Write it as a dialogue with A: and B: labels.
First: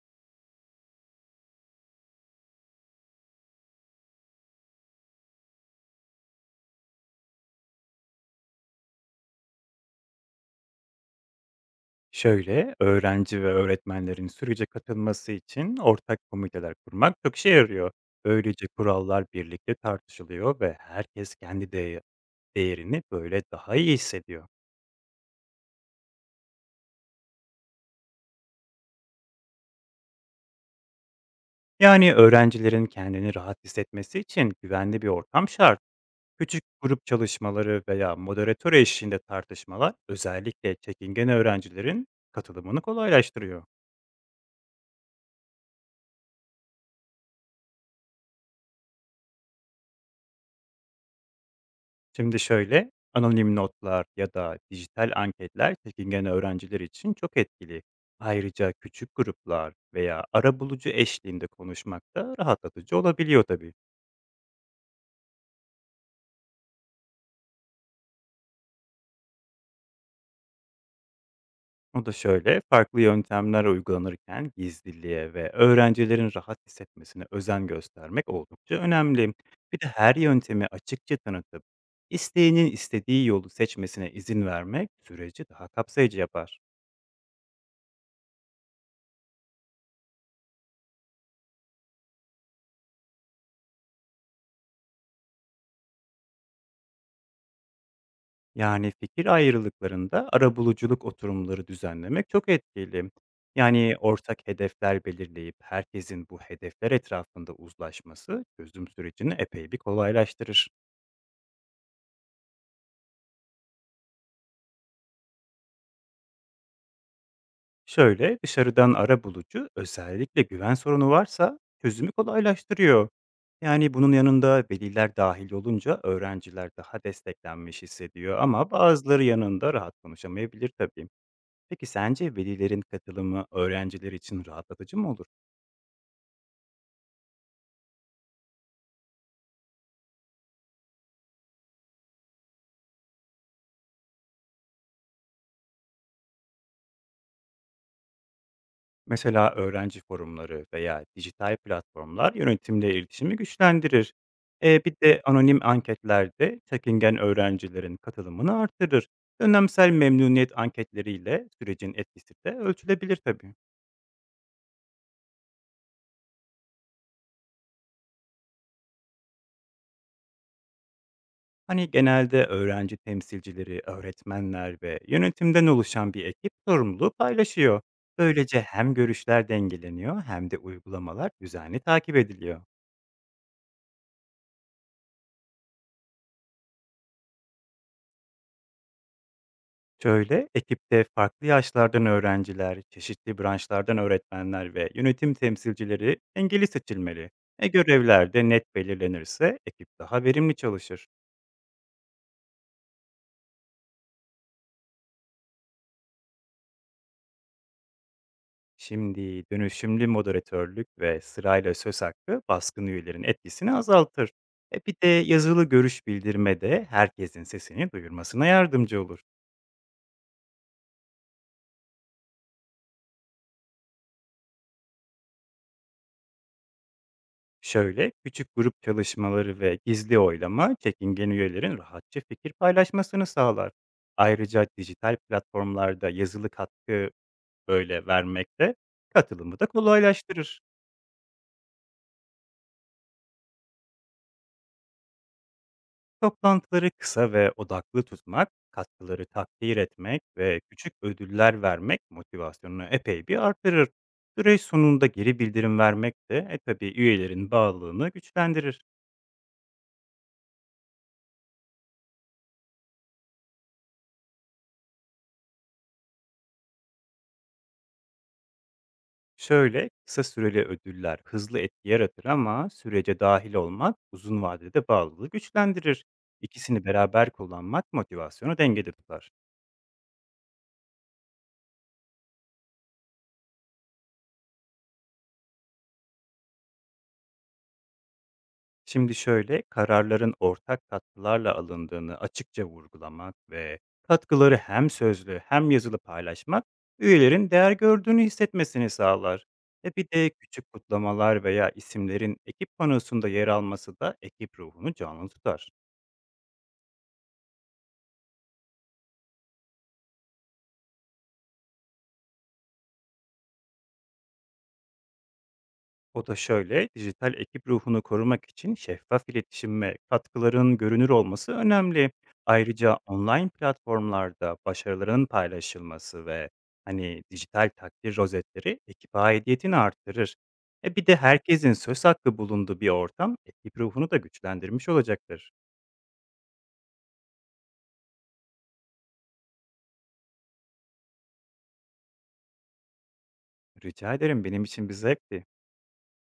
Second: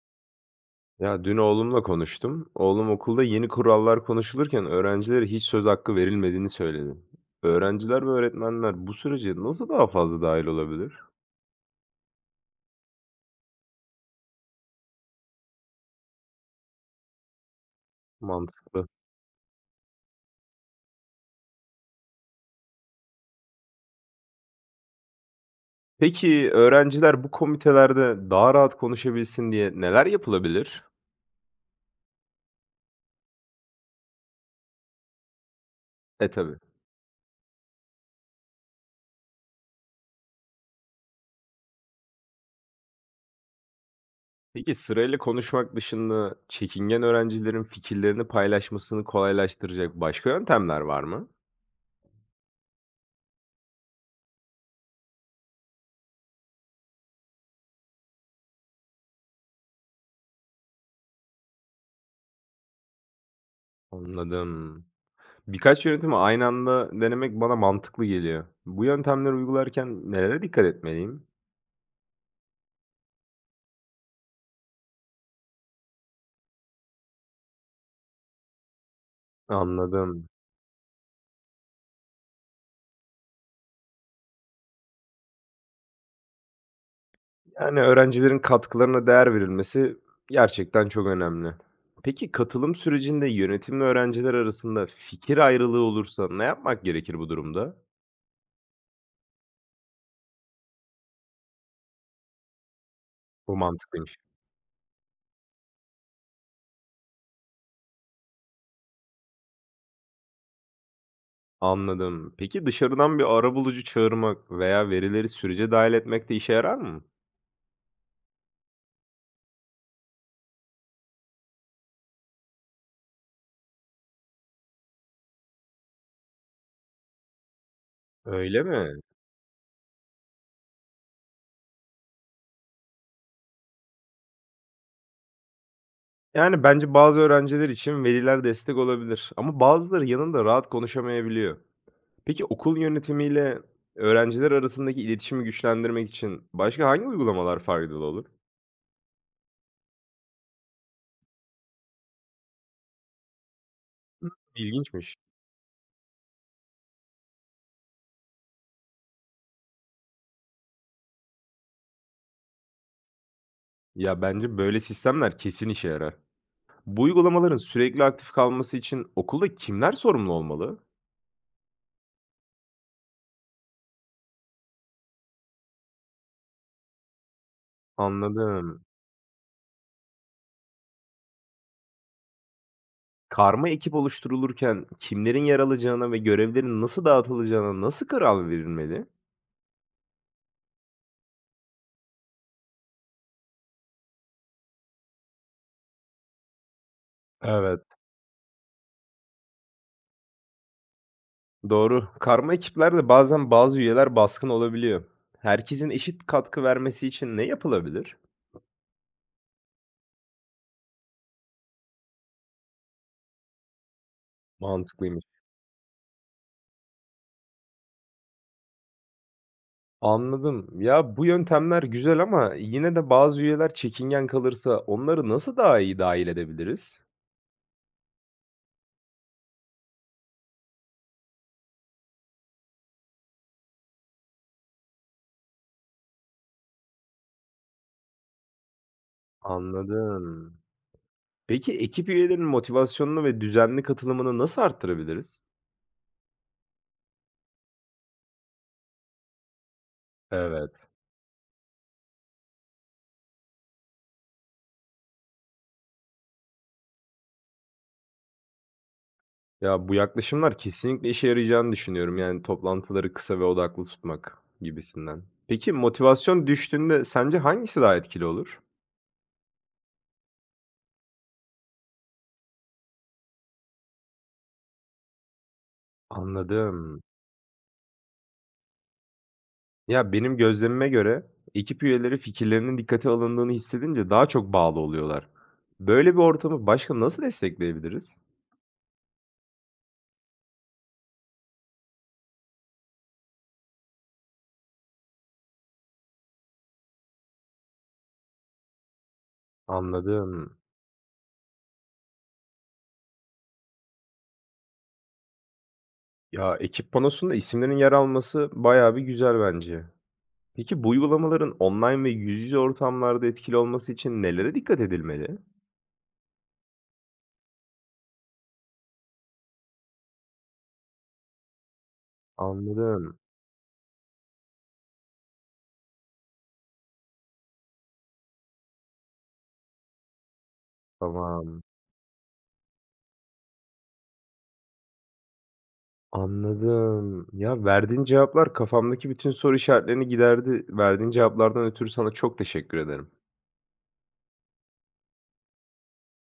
A: Ya dün oğlumla konuştum. Oğlum okulda yeni kurallar konuşulurken öğrencilere hiç söz hakkı verilmediğini söyledi. Öğrenciler ve öğretmenler bu sürece nasıl daha fazla dahil olabilir?
B: Şöyle, öğrenci ve öğretmenlerin sürece katılması için ortak komiteler kurmak çok işe yarıyor. Böylece
A: Mantıklı.
B: kurallar birlikte tartışılıyor ve herkes kendi değerini böyle daha iyi hissediyor.
A: Peki öğrenciler bu komitelerde daha rahat konuşabilsin diye neler yapılabilir?
B: Yani öğrencilerin kendini rahat hissetmesi için güvenli bir ortam şart.
A: E tabii.
B: Küçük grup çalışmaları veya moderatör eşliğinde tartışmalar özellikle çekingen öğrencilerin katılımını kolaylaştırıyor.
A: Peki sırayla konuşmak dışında çekingen öğrencilerin fikirlerini paylaşmasını kolaylaştıracak başka yöntemler var mı?
B: Şimdi şöyle, anonim notlar ya da dijital anketler çekingen öğrenciler için çok etkili. Ayrıca küçük gruplar veya arabulucu eşliğinde konuşmak da rahatlatıcı olabiliyor tabii.
A: Anladım. Birkaç yöntemi aynı anda denemek bana mantıklı geliyor. Bu yöntemleri uygularken nelere dikkat etmeliyim?
B: O da şöyle, farklı yöntemler uygulanırken gizliliğe ve öğrencilerin rahat hissetmesine özen göstermek oldukça önemli. Bir de her
A: Anladım.
B: yöntemi açıkça tanıtıp, isteyenin istediği yolu seçmesine izin vermek süreci daha kapsayıcı yapar.
A: Yani öğrencilerin katkılarına değer verilmesi gerçekten çok önemli. Peki katılım sürecinde yönetimle öğrenciler arasında fikir ayrılığı olursa ne yapmak gerekir bu durumda?
B: Yani, fikir ayrılıklarında arabuluculuk oturumları düzenlemek çok etkili.
A: Bu
B: Yani,
A: mantıklıymış.
B: ortak hedefler belirleyip herkesin bu hedefler etrafında uzlaşması çözüm sürecini epey bir kolaylaştırır.
A: Anladım. Peki dışarıdan bir arabulucu çağırmak veya verileri sürece dahil etmek de işe yarar mı?
B: Şöyle, dışarıdan arabulucu özellikle güven sorunu varsa çözümü kolaylaştırıyor. Yani, bunun yanında veliler dahil olunca öğrenciler daha desteklenmiş hissediyor
A: Öyle
B: ama
A: mi?
B: bazıları yanında rahat konuşamayabilir tabii. Peki sence velilerin katılımı öğrenciler için rahatlatıcı mı olur?
A: Yani, bence bazı öğrenciler için veliler destek olabilir ama bazıları yanında rahat konuşamayabiliyor. Peki okul yönetimiyle öğrenciler arasındaki iletişimi güçlendirmek için başka hangi uygulamalar faydalı olur?
B: Mesela öğrenci forumları veya dijital platformlar yönetimle iletişimi güçlendirir. Bir
A: İlginçmiş.
B: de anonim anketlerde çekingen öğrencilerin katılımını artırır. Dönemsel memnuniyet anketleriyle sürecin etkisi de ölçülebilir tabii.
A: Ya, bence böyle sistemler kesin işe yarar. Bu uygulamaların sürekli aktif kalması için okulda kimler sorumlu olmalı?
B: Hani genelde öğrenci temsilcileri, öğretmenler ve yönetimden oluşan bir ekip sorumluluğu paylaşıyor. Böylece
A: Anladım.
B: hem görüşler dengeleniyor hem de uygulamalar düzenli takip ediliyor.
A: Karma ekip oluşturulurken kimlerin yer alacağına ve görevlerin nasıl dağıtılacağına nasıl karar verilmeli?
B: Şöyle, ekipte farklı yaşlardan öğrenciler, çeşitli branşlardan öğretmenler ve yönetim temsilcileri dengeli seçilmeli. E
A: Evet.
B: görevler de net belirlenirse ekip daha verimli çalışır.
A: Doğru. Karma ekiplerde bazen bazı üyeler baskın olabiliyor. Herkesin eşit katkı vermesi için ne yapılabilir?
B: Şimdi dönüşümlü moderatörlük ve sırayla söz hakkı baskın üyelerin etkisini azaltır. E bir de
A: Mantıklıymış.
B: yazılı görüş bildirme de herkesin sesini duyurmasına yardımcı olur.
A: Anladım. Ya bu yöntemler güzel ama yine de bazı üyeler çekingen kalırsa onları nasıl daha iyi dahil edebiliriz?
B: Şöyle, küçük grup çalışmaları ve gizli oylama çekingen üyelerin rahatça fikir paylaşmasını sağlar. Ayrıca dijital platformlarda yazılı katkı vermek de katılımı da
A: Anladım.
B: kolaylaştırır.
A: Peki ekip üyelerinin motivasyonunu ve düzenli katılımını nasıl arttırabiliriz?
B: Toplantıları kısa ve odaklı tutmak, katkıları takdir etmek ve
A: Evet.
B: küçük ödüller vermek motivasyonunu epey bir artırır. Süreç sonunda geri bildirim vermek de e tabi üyelerin bağlılığını güçlendirir.
A: Ya bu yaklaşımlar kesinlikle işe yarayacağını düşünüyorum. Yani toplantıları kısa ve odaklı tutmak gibisinden. Peki motivasyon düştüğünde sence hangisi daha etkili olur?
B: Şöyle, kısa süreli ödüller hızlı etki yaratır ama sürece dahil olmak uzun vadede bağlılığı güçlendirir. İkisini
A: Anladım.
B: beraber kullanmak motivasyonu dengede tutar.
A: Ya benim gözlemime göre ekip üyeleri fikirlerinin dikkate alındığını hissedince daha çok bağlı oluyorlar. Böyle bir ortamı başka nasıl destekleyebiliriz?
B: Şimdi şöyle, kararların ortak katkılarla alındığını açıkça vurgulamak ve katkıları hem sözlü hem yazılı paylaşmak üyelerin değer gördüğünü hissetmesini sağlar. E bir de
A: Anladım.
B: küçük kutlamalar veya isimlerin ekip panosunda yer alması da ekip ruhunu canlı tutar.
A: Ya ekip panosunda isimlerin yer alması bayağı bir güzel bence. Peki bu uygulamaların online ve yüz yüze ortamlarda etkili olması için nelere dikkat edilmeli?
B: O da şöyle, dijital ekip ruhunu korumak için şeffaf iletişim ve katkıların görünür olması önemli. Ayrıca
A: Anladım.
B: online platformlarda başarıların paylaşılması ve hani dijital takdir rozetleri ekip aidiyetini arttırır. E bir de
A: Tamam,
B: herkesin söz hakkı bulunduğu bir ortam ekip ruhunu da güçlendirmiş olacaktır.
A: anladım. Ya, verdiğin cevaplar kafamdaki bütün soru işaretlerini giderdi. Verdiğin cevaplardan ötürü sana çok teşekkür ederim.
B: Rica ederim benim için bir zevkti.